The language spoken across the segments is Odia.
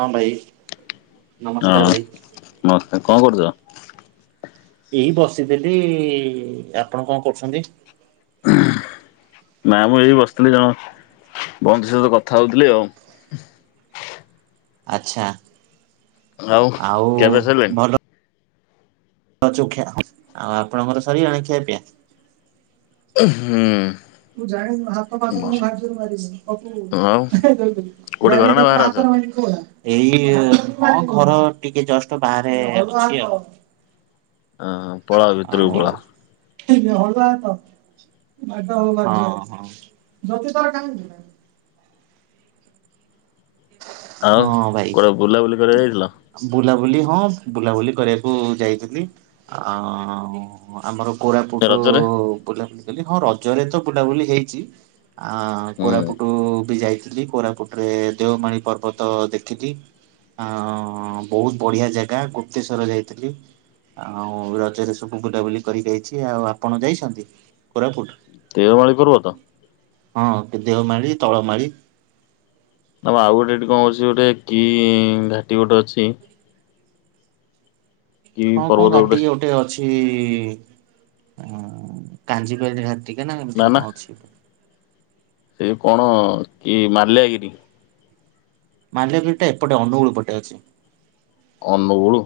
ହଁ ଭାଇ ହଁ ନମସ୍କାର ଭାଇ। ନମସ୍କାର। କଣ କରୁଚ? ଏଇ ବସିଥିଲି। ଆପଣ କଣ କରୁଛନ୍ତି? ନା ମୁଁ ଏଇ ବସିଥିଲି ଜଣ ବନ୍ଧୁ ସହିତ କଥା ହଉଥିଲି ଆଉ। ଆଚ୍ଛା। ଆଉ ଖିଆ ପିଆ ସରିଲାଣି? ଭଲ [unintelligible] ଆଉ ଆପଣଙ୍କର ସରିଗଲାଣି ଖିଆ ପିଆ? ହୁଁ। ତୁ ଜାଣିନୁ ହାତ ପାତରେ ମୁଁ। [unintelligible] [unintelligible] ହାତରେ ଆଉ କୋଉଠି ଘରେ ମାରିବି। ନା ବାହାରେ ଅଛ? ଏଇ ଘର ଟିକେ ଜଷ୍ଟ ବାହାରେ ଅଛି ଆଉ। ଅଁ ପଳ [inaudible] [inaudible] ଆଉ ହଁ ଭାଇ। କୁଆଡେ ବୁଲାବୁଲି କରିବାକୁ ଯାଇଥିଲ ବୁଲାବୁଲି ହଁ ବୁଲାବୁଲି କରିବାକୁ ଯାଇଥିଲି ଆ ହ ଆମର କୋରାପୁଟ ରଜରେ? ବୁଲାବୁଲି କଲି ହଁ ରଜରେ ତ ବୁଲାବୁଲି ହେଇଛି। ଆ ହୁଁ କୋରାପୁଟ ବି ଯାଇଥିଲି କୋରାପୁଟରେ ଦେଓମାଳି ପର୍ବ ତ ଦେଖିଲି ଆ ବହୁତ ବଢିଆ ଜାଗା ଗୁପ୍ତେଶ୍ଵର ଯାଇଥିଲି। ଆଉ ରଜରେ ସବୁ ବୁଲାବୁଲି କରିକି ଯାଇଛି ଆଉ ଆପଣ ଯାଇଛନ୍ତି କୋରାପୁଟ? ଦେଓମାଳି ପର୍ବତ? ହଁ ଦେଓମାଳି ତଳମାଳି ନା ଆଉ ଗୋଟେ ଏଠି କଣ ଅଛି ଗୋଟେ କି ଘାଟି ଗୋଟେ ଅଛି। କି ହଁ କଣ ପର୍ବତ ଘାଟିିକି ଗୋଟେ ଅଛି। ସେ କା [unintelligible] ଟିକେ ନା ଏମିତିରେ କଣ ଅଛି। ସେ କଣ କି ମାଲ୍ୟାଗିରି। ମାଲ୍ୟାଗିରିଟା ଏପଟେ ଅନୁଗୁଳ ପଟେ ଅଛି। ଅନୁଗୁଳ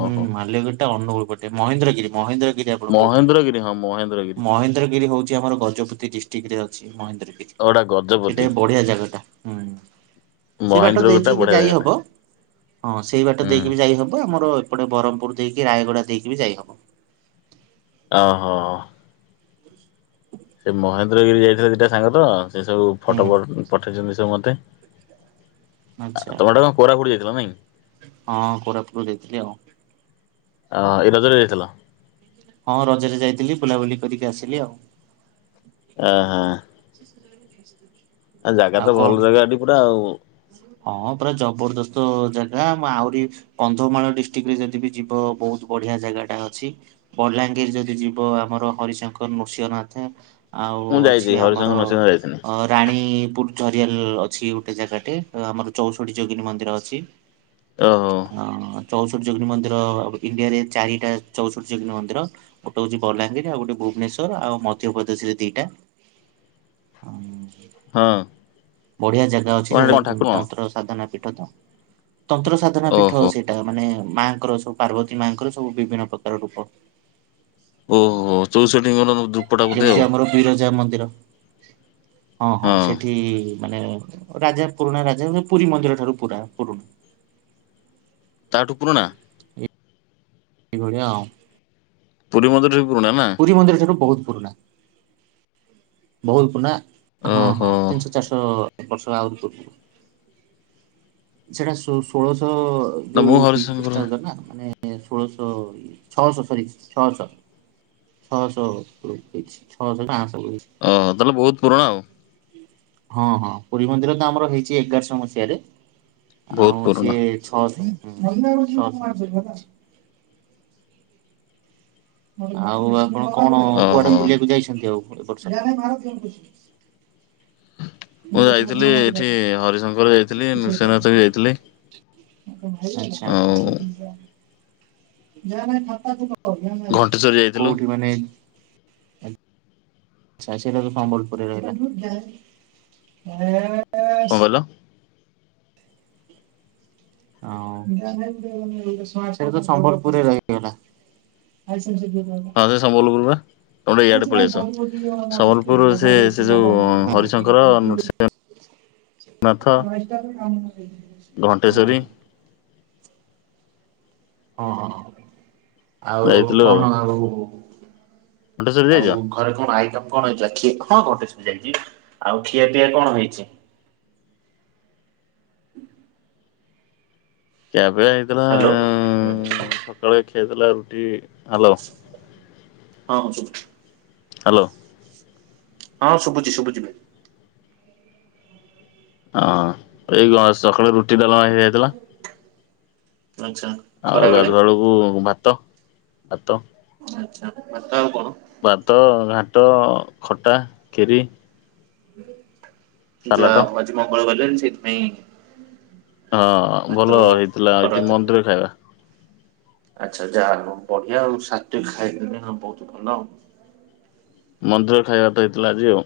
ହୁଁ ମାଲ୍ୟଗିରିଟା ଅନୁଗୁଳପଟେ ମହେନ୍ଦ୍ରଗିରି ମହେନ୍ଦ୍ରଗିରି ଆପଣ କହୁିବେ ମହେନ୍ଦ୍ରଗିରି ହଁ ମହେନ୍ଦ୍ରଗିରି ମହେନ୍ଦ୍ରଗିରି ହଉଛି ଆମର ଗଜପତି ଡିଷ୍ଟ୍ରିକଟ ରେ ଅଛି ମହେନ୍ଦ୍ରଗିରି। ଆଉ ଗୋଟା ସେଟା ଗଜପତି ଏ ବଢିଆ ଜାଗାଟା। ହୁଁ ସେ ବାଟ ମହେନ୍ଦ୍ର ଗୋଟା ଦେଇକି ବି ବଢିଆ ଯାଇ ଜାଗାଟା। ହବ ହଁ ସେଇ ବାଟ ହୁଁ ଦେଇକି ବି ଯାଇ ହବ। ହବ ଆମର ଏଟେ ବ୍ରହ୍ମପୁର ଦେଇକି ରାୟଗଡା ଦେଇକି ବି ଯାଇବ। ଓହୋ ସେ ମହେନ୍ଦ୍ରଗିରି ଯାଇଥିଲେ ଦିଟା ସାଙ୍ଗ ତ ସେ ସବୁ ଫଟୋ ହୁଁ ପଠେଇଛନ୍ତି ସବୁ ମତେ। ଆ ଆଚ୍ଛା ତମର ଟା କଣ କୋରାପୁଟ ଯାଇଥିଲ ନାଇଁ ହଁ କୋରାପୁଟ ଯାଇଥିଲି ଆଉ ଅ ଏ ରଜରେ ଯାଇଥିଲା ହଁ ରଜରେ ଯାଇଥିଲି ବୁଲାବୁଲି କରିକି ଆସିଲି ଆଉ ଓ ହଁ ଆ ଜାଗା ଆଉ ତ କଣ ଭଲ ଜାଗା ଏଠି ପୁରା ଆଉ ହଁ ପୁରା ଜବରଦସ୍ତ ଜାଗା ଆହୁରି କନ୍ଧମାଳ ଡିଷ୍ଟ୍ରିକ୍ଟ ରେ ଯଦି ବି ଯିବ ବହୁତ ବଢିଆ ଜାଗାଟା ଅଛି ବଲାଙ୍ଗିର ଯଦି ଯିବ ଆମର ହରିଶଙ୍କର ନୃସିଂହନାଥ ଆଉ ମୁଁ ଯାଇଛି ଅଛି ହରିଶଙ୍କର ଆମର ନୃସିଂହ ଯାଇଥିଲି। ଅ ରାଣୀପୁର ଝରିଆଲ ଅଛି ଗୋଟେ ଜାଗାଟେ ଆମର ଚଉଷଠୀ ଯୋଗିନୀ ମନ୍ଦିର ଅଛି ଓ ଚଉଷଠି ଯୋଗିନୀ ମନ୍ଦିର ଇଣ୍ଡିଆରେ ଚାରିଟା ଚଉଷଠି ଯୋଗିନୀ ମନ୍ଦିର ଗୋଟେ ହଉଛି ବଲାଙ୍ଗୀର ଆଉ ଗୋଟେ ଭୁବନେଶ୍ୱର ଆଉ ମଧ୍ୟପ୍ରଦେଶରେ ଦିଟା ହଁ ବଢିଆ ଜାଗା ଅଛି କଣ ସେଠି ସେଟା କଣ ଠାକୁର କଣ? ତନ୍ତ୍ର ସାଧନା ପୀଠ ତ ତନ୍ତ୍ର ସାଧନା ପୀଠ ଓହୋ ସେଇଟା ସେଟା ମାନେ ମାଙ୍କର ସବୁ ପାର୍ବତୀ ମାଆଙ୍କର ସବୁ ବିଭିନ୍ନ ପ୍ରକାର ରୂପ ଓହୋ ତ ସେଠ ଓଙ୍କୁ ଯେମିତି ଆମର ବିରଜା ମନ୍ଦିର ହଁ ହଁ ସେଠି ମାନେ ରାଜା ପୁରୁଣା ରାଜା ମେ ପୁରୀ ମନ୍ଦିର ଠାରୁ ପୁରା ପୁରୁଣା ତାଠୁ ପୁରୁଣା ଏଳିଆ ଆଉ ପୁରୀ ମନ୍ଦିର ବି ପୁରୁଣା ନା ପୁରୀ ମନ୍ଦିରଠୁ ବି ବହୁତ ପୁରୁଣା ବହୁତ ପୁରୁଣା ହଁ ଓହୋ। ହଁ ତିନିଶହ ଚାରିଶହ ବର୍ଷ ଆହୁରି ପୂର୍ବରୁ ସେଇଟା ଷୋଳଶହ ନା ଯୋଉ ମୁଁ ହରିଶଙ୍କର ଖ୍ରୀଷ୍ଟାବ୍ଦ ନା ମାନେ ଷୋଳଶହ ଛଅଶହ ସରି ଛଅଶହ [inaudible] ଓହ ତାହେଲେ ବହୁତ ପୁରୁଣା ଆଉ ହଁ ହଁ ପୁରୀ ମନ୍ଦିର ତ ଆମର ହେଇଛି ଏଗାରଶହ ମସିହାରେ ବହୁତ ପୁରୁଣା [inaudible] ଆଉ ଆପଣ କଣ କୁଆଡେ ଓହୋ। ବୁଲିବାକୁ ଯାଇଛନ୍ତି ଆଉ ଏପର୍ଷ ମୁଁ ଯାଇଥିଲି ଏଠି ହରିଶଙ୍କର ଯାଇଥିଲି ନୃସିଅନାଥ ବି ଯାଇଥିଲି। ଆଉ ଘଣ୍ଟେଶ୍ଵରୀ [inaudible] ଯାଇଥିଲୁ କୋଉଠି ମାନେ। ଆଛା ସେଇଟା ତ ସମ୍ବଲପୁରରେ ରହିଲା। କଣ କହିଲ? ହଉ ସେଠ ତ ସମ୍ବଲପୁରରେ ରହିଗଲା। [inaudible] [inaudible] ତ ଗୋଟେ ଇଆଡ଼େ ପଳେଇ ଆସ ସମ୍ବଲପୁର ସେ ସେ ଯେଉଁ ହରିଶଙ୍କର ରହିଗଲା। ଘଣ୍ଟେଶ୍ଵରୀ [inaudible] ହଁ ହଁ ଆଉ କଣ ଆଉ ଘଣ୍ଟେଶ୍ଵରୀ ଯାଇଛ? ଆଉ ଘରେ କଣ ଆଇକ କଣ ହେଇଥିଲା ଖ ହଁ ଘଟେଶ ଯାଇଛି ଆଉ ଖିଆପିଆ କଣ ହେଇଛି। କେବେ ହେଇଥିଲା ହ୍ୟାଲୋ ହଁ ସକାଳେ ଖିଆଇଥିଲା ରୁଟି ହାଲୁ ହଁ ହ୍ୟାଲୋ ହଁ ଶୁଭୁଛି ଶୁଭୁଛି ଭାଇ ହଁ ଏଇଣ ସକାଳେ ରୁଟି ଡାଲମା ହେଇଯାଇଥିଲା ଆଚ୍ଛା ଆଉ ଖରାବେଳେ ଗାଧୁଆ ବଳକୁ ଭାତ ଭାତ ଆଚ୍ଛା ମ ଆଉ କଣ ଭାତ ଘାଟ ଖଟା ଖିରି ଯା ସାଲାଟ ଆଜ ମଙ୍ଗଳ ଗଲେ ସେଇଥି ପାଇଁ ହଁ ଭଲ ହେଇଥିଲା ଏଠି ତରକାରୀ ମନ୍ଦିର ଖାଇବା ଆଚ୍ଛା ଯାହା ବଢିଆ ଆଉ ସଵାସ୍ ଖାଇକି ବହୁତ ଭଲ ଆଉ ମନ୍ଦିର ଖାଇବା ତ ହେଇଥିଲା ଆଜି ଆଉ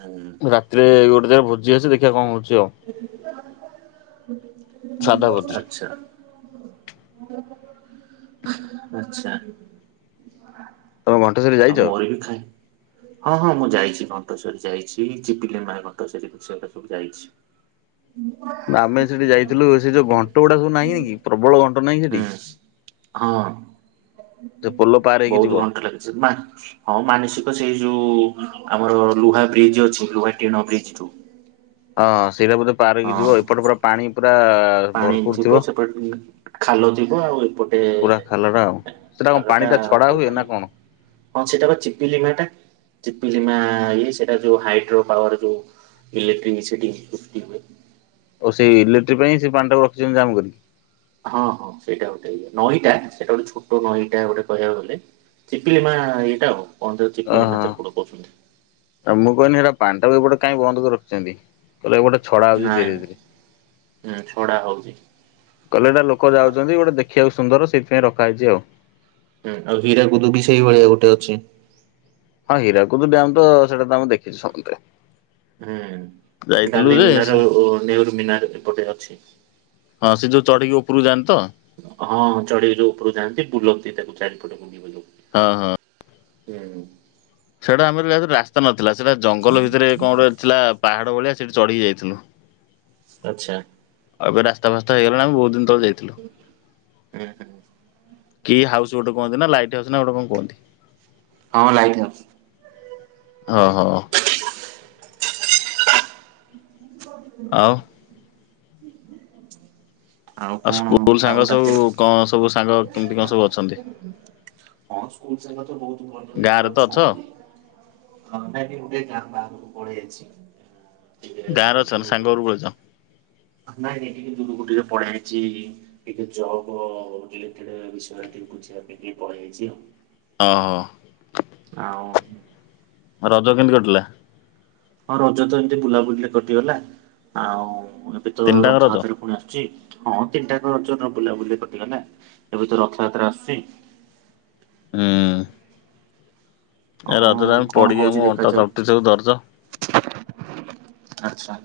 ହୁଁ ରାତିରେ ଗୋଟେ ତରେ ଭୋଜି ଅଛି ଦେଖିବା କଣ ହଉଛି ଆଉ ଆଚ୍ଛା ଆଚଛା ଆଉ ସାଧା ଭୋଜି। ମୋର ବି ଖାଏ ହଁ ହଁ ମୁଁ ଯାଇଛି ତମେ ଘଣ୍ଟେଶ୍ୱରୀ ଘଣ୍ଟଶ୍ୱରୀ ଯାଇଛ? ଯାଇଛି ଚିପିଲି ମା ଘଣ୍ଟେଶ୍ଵରୀ ସେ ସବୁ ଯାଇଛି ନା ଆମେ ସେଠି ଯାଇଥିଲୁ ସେ ଯଉ ଘଣ୍ଟ ଗୁଡା ସବୁ ନାହିଁ କି ପ୍ରବଳ ଘଣ୍ଟ ନାହିଁ ସେଠି ହୁଁ ହଁ ସେ ପୋଲୋ ପାର ହେଇକି ଯିବ ଲାଗ ହଁ ମାନସିକ ସେଇ ଯୋଉ ଆମର ଲୁହା ବ୍ରିଜ୍ ଅଛି ଲୁହା ଟିଣ ବ୍ରିଜ ରୁ ହଁ ସେଇଟ ପାରିକି ଯିବ ଏପଟ ପୁରା ପାଣି ପୁରା ପାଣି ଭରପୁର ଥିବ ସେପଟେ ଖାଲ ଥିବ ଆଉ ଏପଟେ ପୁରା ଖାଲ ଟା ଆଉ ସେଟା କଣ ଖାଲଟା ପାଣି ଟା ଛଡା ଏପଟେ ହୁଏ ପାଣି ନା କଣ ହଁ ସେଇଟା କଛିି ପିଲିମା ଟା ଚପମାଇ ସେଇଟା ଯୋଉ ହାଇଡ୍ରୋ ପାୱାର ଯୋଉ ଇଲେକ୍ଟ୍ରିସିଟି ସୃଷ୍ଟି ହୁଏ ଆଉ ସେଇ ଇଲେକ୍ଟ୍ରିକ୍ ପାଇଁ ସେ ପାଣି ଟା ରଖିଛନ୍ତି ଦାମ କରିକି ହଁ ହଁ ସେଇଟା ଗୋଟେ ଇ ନଈଟା ସେଇଟା ଗୋଟେ ଛୋଟ ନଈଟା ଗୋଟେ କହିବାକୁ ଗଲେ ଚିପିଲି ମା ଏଇଟା ଆଉ କଣ ଯ ଚିପିଲି ମା କଡ କହୁଛନ୍ତି ତ ମୁଁ କହିନି ହେଟା ପାଣି ଟା ବି ଏପଟେ କାଇହିଁ ବନ୍ଦ କରି ରଖିଛନ୍ତି? କହିଲେ ଏପଟେ ଛଡା ହଉଛି, ନାଇଁ ଧୀରେ ଧୀରେ। ହୁଁ ଛଡା ହଉଛି କହିଲେ ଏଟା ଲୋକ ଯାଉଛନ୍ତି ଗୋଟେ ଦେଖିବାକୁ ସୁନ୍ଦର, ସେଇଥିପାଇଁ ରଖା ହେଇଛି ଆଉ। ହୁଁ ଆଉ ହୀରାକୁୁଦୁ ବି ସେଇଭଳିଆ ଗୋଟେ ଅଛି। ହଁ ହୀରାକୁଦୂ ଡ୍ୟାମ୍ ତ ସେଟା ତ ଆମେ ଦେଖିଛୁ ସାମୁଦାୟି। ହୁଁ ଗାନ୍ଧୀ ଯେ ମିନାର ସେ ଓ ନେହରୁ ମିନାର ଏପଟେ ଅଛି। ହଁ ସେ ଯୋଉ ଚଢ଼ିକି ଉପରକୁ ଯାନ୍ତି ତ? ହଁ ଚାଢିକି ଯୋଉ ଉପରୁକୁ ଯାଆନ୍ତି, ବୁଲନ୍ତି ତାକୁ ଚାରିପଟ କୁଣ୍ଡିବ ହଁ ହଁ। ହୁଁ। ସେଇଟା ଆମେ ଯେତେବେଳେ ଯାଇଥିଲୁ ରାସ୍ତା ନଥିଲା। ସେଇଟା ଜଙ୍ଗଲ ଭିତରେ କଣ ଗୋଟେ ଥିଲା ପାହାଡ ଭଳିଆ ସେଇଠି ଚଢିକି ଯାଇଥିଲୁ। ଆଛା। ଆଉ ଏବେ ରାସ୍ତା ଫାସ୍ତା ହେଇଗଲାଣି ଆମେ ବୋହୁତ୍ ଦିନ ତଳେ ଯାଇଥିଲୁ। ହୁଁ ହୁଁ କି ହାଉସ୍ ଗୋଟେ କହନ୍ତି ନା ଲାଇଟ ହାଉସ୍ ନା ଗୋଟ କଣ କହନ୍ତି? ହଁ ଲାଇଟ୍ ହାଉସ୍। ଓ ହୋ। [inaudible] ଆଉ। ହ ଆଉ ସ୍କୁଲ ସାଙ୍ଗ ସବୁ କଣ ସବୁ ସାଙ୍ଗ କେମିତି କଣ ସବୁ ଅଛନ୍ତି? ହଁ ସ୍କୁଲ ସାଙ୍ଗ ତ ବୋହୁତ୍ ଭଲରେ ହିଁ ଗାଁରେ ତ ଅଛ ଅଛନ୍ତି। ଥଣ୍ଡାରି ଗୋଟେ ଗାଁ ବାହାରହାରକୁ ପଳେଇ ଆସିଛି। ଗାଁରେ ଅଛ ନା ସାଙ୍ଗ ଘରକୁ ପଳେଇଛ? ନାଇଁ ଏଠିକି ଦୁରକୁ ଟିକେ ପଳେଇଆଇଛି। ଟିକେ ଜବ ରେଲେଟେଡ ବିଷୟରେ ଟିକେ ବୁଝିବା ପାଇଁ କି କହିଦେଇଛି ଆଉ। ଓହୋ। ଆଉ। ରଜ କେମିତି କଟିଲା? ହଁ ରଜ ତ ଏମତି ବୁଲାବୁଲିରେ କଟିଗଲା ଆଉ ଏବେ ତ ତିନିଟାଙ୍କ ରଥ ରଜ? ଯାତ୍ରା ପୁଣି ଆସୁଛି। ହଁ ତିନିଟା କ ରଜ ବୁଲାବୁଲିରେ କଟିଗଲା। ଏବେ ତ ରଥଯାତ୍ରା ଆସୁଛି। ହୁଁ। ଏ ରଜରେ ଆଉ ଆମେ କଣ ପଡିକି ଆମ ହଉଛି ଅଣ୍ଟା ଦେଖାଯାଉ। ତଣ୍ଟି ସବୁ ଦରଜ। ଆଚ୍ଛା।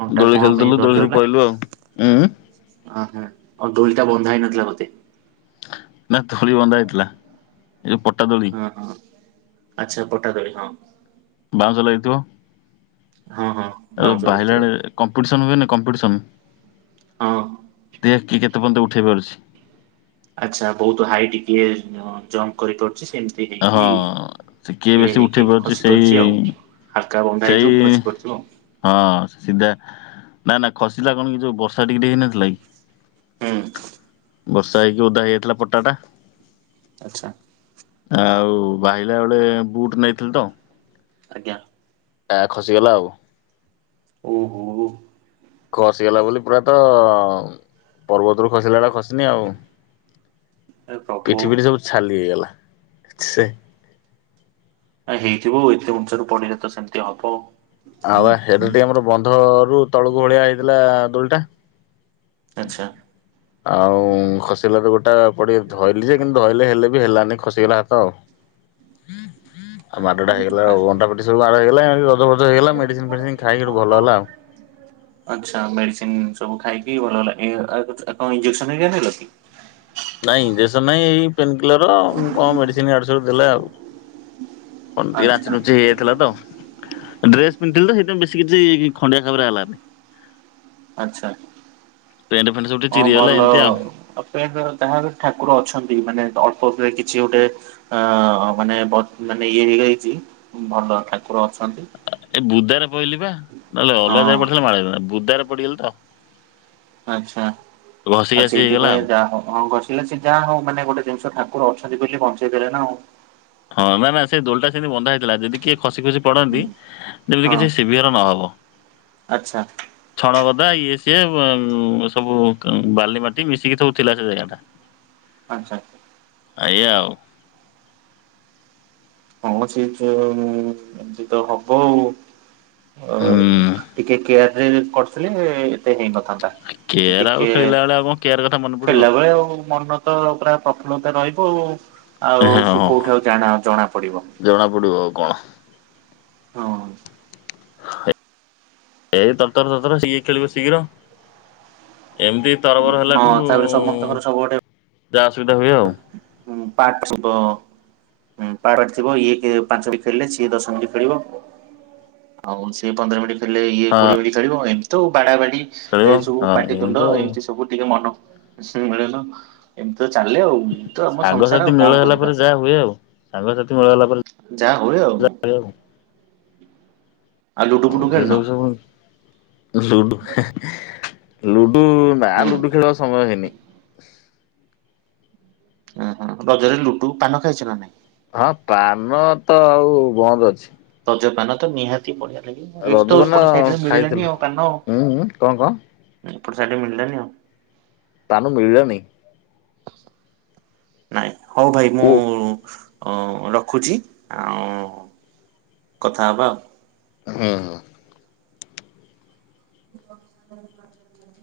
ଅଣ୍ଟା ଦୋଳି କଣ ପାଇଁ ଖେଳିଥିଲୁ ଦୋଳିରୁ ପଳଲୁ ଆଉ। ଉଁ ଉଁ। ଆ ହଁ, ଆଉ ଦୋଳିଟା ବନ୍ଧା ହେଇ ନଥିଲା ବୋଧେ? ନା ଦୋଳି ବନ୍ଧା ହେଇଥିଲା। ଏ ଯୋଉ ପଟା ଦୋଳି। ହଁ ହଁ ଆଚ୍ଛା ପଟାଦୋଳୀ, ହଁ। ବାଉଁଶ ଲାଗିଥିବ? ହଁ ହଁ। ଆଉ ବାଉଁଶ ଲାଗିଥିବ ବାହିଲଣି କମ୍ପିଟିସନ୍ ହୁଏନ କମ୍ପିଟିସନ୍, ହଁ। ଦେଖୀ କିଏ କେତେ ପର୍ଯ୍ୟନ୍ତ ଉଠାଇ ପାରୁଛି? ଆଚ୍ଛା ବୋହୁତ୍ ହାଇଟି କିଏ ଜମ୍ପ କରିପାରୁଛି ସେମତି। ଏମିତି ହଁ ସେ କିଏ ହେଇକି ଇଏ ବେଶୀ ହେଇକି ଉଠେଇ ପାରୁଛି ଖସି ସେଇ ପଡିଛି ଆଉ। ହାଲକା ବନ୍ଧା ସେଇ ହେଇଥିବ ଖସି ପଡିଥିବ। ହଁ ସିଧା ନା ନା ଖସିଲା କଣ କି ଯୋଉ ବ ବର୍ଷା ଟିକେ ଟିକେ ହେଇନଥିଲା କି? ହୁଁ ବର୍ଷା ହେଇକି ଓଦା ହେଇଯାଇଥିଲା ପଟା ଟା। ଆଚ୍ଛା। ଆଉ ବାହିଲା ବେଳେ ବୁଟ୍ ନାଇଥିଲି ତ। ଆଜ୍ଞା। ଟା ଖସିଗଲା ଆଉ। ଓହୋ। ଖସିଗଲା ବୋଲି ପୁରା ତ ପର୍ବତରୁ ଖସିଲା ଭଳିଆ ଖସିିନି ଆଉ। ଏ ପ୍ରଭୁ ପିଠି ପିଠି ସବୁ ଛାଲି ହେଇଗଲା ଛେ। ହେଇଥିବ ଏତେ ଉଚ୍ଚା ରୁ ପଡିଲେ ତ ସେମିତି ହବ। ଆଉ ବା ହେଲେ ଟିକେ ଆମର ବନ୍ଧ ରୁ ତଳକୁ ଭଳିଆ ହେଇଥିଲା ଦୋଳିଟା। ଆଚ୍ଛା। ଆଉ ଖସିଲା ତ ଗୋଡ୍ ଟା ପଡ଼ିଗଲି ଧଇଲି ଯେ କିନ୍ତୁ ଧଇଲେ ହେଲେ ବି ହେଲାନି ଖସିଗଲା ହାତ ଆଉ। [inaudible] ଆଉ ମାଡଟା ହେଇଗଲା ଆଉ ଅଣ୍ଟା ପିଠି ସବୁ ମାଡ ହେଇଗଲା ଏ ରଜ ଫଜ ହେଇଗଲା ମେଡିସିନ ଫେଡିସିନ ଖାଇକି ଭଲ ହେଲା ଆଉ। ଆଚ୍ଛା ମେଡିସିନ ସବୁ ଖାଇକି ଭଲ ହେଲା ଏ କଣ ଇଞ୍ଜେକ୍ସନ ହେରିକା ନେଲା କି। ନାଇଁ ଇଂଜେସନ ନାଇଁ ଏଇ ପେନ କିଲର କଣ ମେଡିସିନ ୟାଡୁ ସିଆଡୁ ଦେଲେ ଆଉ। କଣ ଟିକେ ରାଞ୍ଚି ଆଚ୍ଛା ରୁଞ୍ଚି ହେଇଯାଇଥିଲା ତ। ଡ୍ରେସ ପିନ୍ଧିଥିଲି ତ ସେଇଥିପାଇଁ ବେଶୀ କିଛି ଖଣ୍ଡିଆ ଖାବରା ହେଲାନି। ଆଛା ପେଣ୍ଟ ଫେଣ୍ଟ ସବୁ ଟିକେ ହଁ ଚିରିଗଲା ଭଲ। ଏମିତି ଆଉ। ମେନ ଦ୍ୱାର ତାହାର ଠାକୁର ଅଛନ୍ତି ମାନେ ଅଳ୍ପ ଅଳ୍ପରେ କିଛି ଗୋଟେ ଅ ମାନେ ବ ମାନେ ଇଏ ହେଇଯାଇଛି ଭଲ ଠାକୁର ଅଛନ୍ତି। ଏ ବୁଦାରେ ପଇଲି ପା ନହେଲେ ଅଲଗାରେ ଜାଗାରେ ହଁ ପଡ଼ିଥିଲେ ମାଡ ହେଇଥାନ୍ତା ବୁଦାରେ ପଡିଗଲି ତ। ଆଛା ଘଷି ଆଉ ଘାସି ହେଇଗଲା ସେଇଥିପାଇଁ ଆଉ। ଯାହା ହଁ ହଁ କର ହେଲେ ସେ ଯାହା ହଉ ମାନେ ଗୋଟେ ଜିନିଷ ଠାକୁର ଅଛନ୍ତି ବୋଲି ବଞ୍ଚେଇ ଦେଲେ ନା ଆଉ। ହଁ ନା ନା ସେ ଦୋଳିଟା ସେଠି ବନ୍ଧାହେଇଥିଲା ଯଦି କିଏ ଖସି ଖସି ପଡନ୍ତି ଯେମିତି ହଁ କିଛି ଶିବିୟର ନହବ। ଆଚ୍ଛା ଛଣଗଦା ଇଏ ସିଏ ଉ ସବୁ ବାଲି ମାଟି ମିଶିକି ସବୁ ଥିଲା ସେ ଜାଗା ଟା। ଆଚ୍ଛା। ଏଇଆ ଆଉ। କୌଣସି ଏମତି ତ ହବ ଆଉ ହୁଁ [unintelligible] ଟିକେ କେୟାର ରେ କରିଥିଲେ ଏତେ ହେଇନଥ ହନ୍ତା କି କେୟାର ଆଉ ଟିକେ ଖେଳିଲା ବେଳେ ଆଉ କଣ କେୟାର କଥା ମନେ ପଡିବ। ଖେଳିଲା ବେଳେ ଆଉ ମନ ତ ପୁରା ପ୍ରଫୁଲ୍ଲତା ରହିବ ଆଉ ସିଏ ହଁ କୋଉଠି ଆଉ ଜ ଜଣା ପଡିବ। ଜଣା ପଡିବ ଆଉ କଣ। ହଁ। ହେ ଏଇ ତର ତର ତରତର ସିଏ ଖେଳିବ ଶୀଘ୍ର। ଏମିତି ତରବର ହେଲାଠୁ ହଁ ତାପରେ ସମସ୍ତଙ୍କର ସବୁ ଯାହା ଅସୁବିଧା ହୁଏ ଆଉ। ହଁ ପାଠଛିପ [unintelligible] ହୁଁ ପାରାଗ ଥିବ ଇଏ କେ ପାଞ୍ଚ ମିନିଟ୍ ଖେଳିଲେ ସିଏ ଦଶ ମିନିଟ୍ ଖେଳିବ। ଆଉ ସିଏ ପନ୍ଦର ମିନିଟ ଖେଳିଲେ ଇଏ କୋଡିଏ ମିନିଟ ଖେଳିବ ଏମିତି ତ ଆଉ ବାଡା ବାଡି। ଖେଳିବ ଏଇ ସବୁ ହଁ ପାଟିତୁଣ୍ଡ ଆଉ। ଏମିତି ସ ସବୁ ଟିକେ ମନ [unintelligible] ମିଳନ ଏମିତି ତ ଚାଲେ ଆଉ ତ ଆମ ସଂସାର ଆଉ ସାଙ୍ଗସାଥି କଣ ମେଳ ହେଲା କରିବା। ପରେ ଯାହା ହୁଏ ଆଉ ସାଙ୍ଗସାଥି ମେଳ ହେଲା ପରେ ଯାହା ହୁଏ ଆଉ ଯା [unintelligible] ଆଉ ଲୁଡୁ ଫୁଡ଼ୁ ହଉ ସେ ଖେଳିନ। ସବୁ ସବୁ ଲୁଡୁ ଲୁଡୁ ନା ହୁଁ ଲୁଡୁ ଖେଳ ସମୟ ହେଇନି। ଓଁ ହ ରଜରେ ଲୁଟୁ ପାନ ଖାଇଛ ନା ନାଇଁ। ହଁ ପାନ ତ ଆଉ ବନ୍ଦ ଅଛି। ରଜ ପାନ ତ ନିହାତି ବଢିଆ ଲାଗିବ ଏଇଠି ତ ରଜପାନ ଏପଟ ସାଇଡ ରେ ଖାଇଥିଲୁ ମିଳିଲାନି ଆଉ ପାନ ଆଉ। ଉଁ ଉଁ କଣ କଣ ଆ ପଟ୍ ସାଇଡ ରେ ମିଳିଲାଣିି ଆଉ। ପାନ ମିଳିଲାନି। ନାଇଁ ହଉ ଭାଇ ମୁଁ ଓ ରଖୁଛି ଆଉ କଥା ହବା ଆଉ। ହୁଁ ହୁଁ। [inaudible]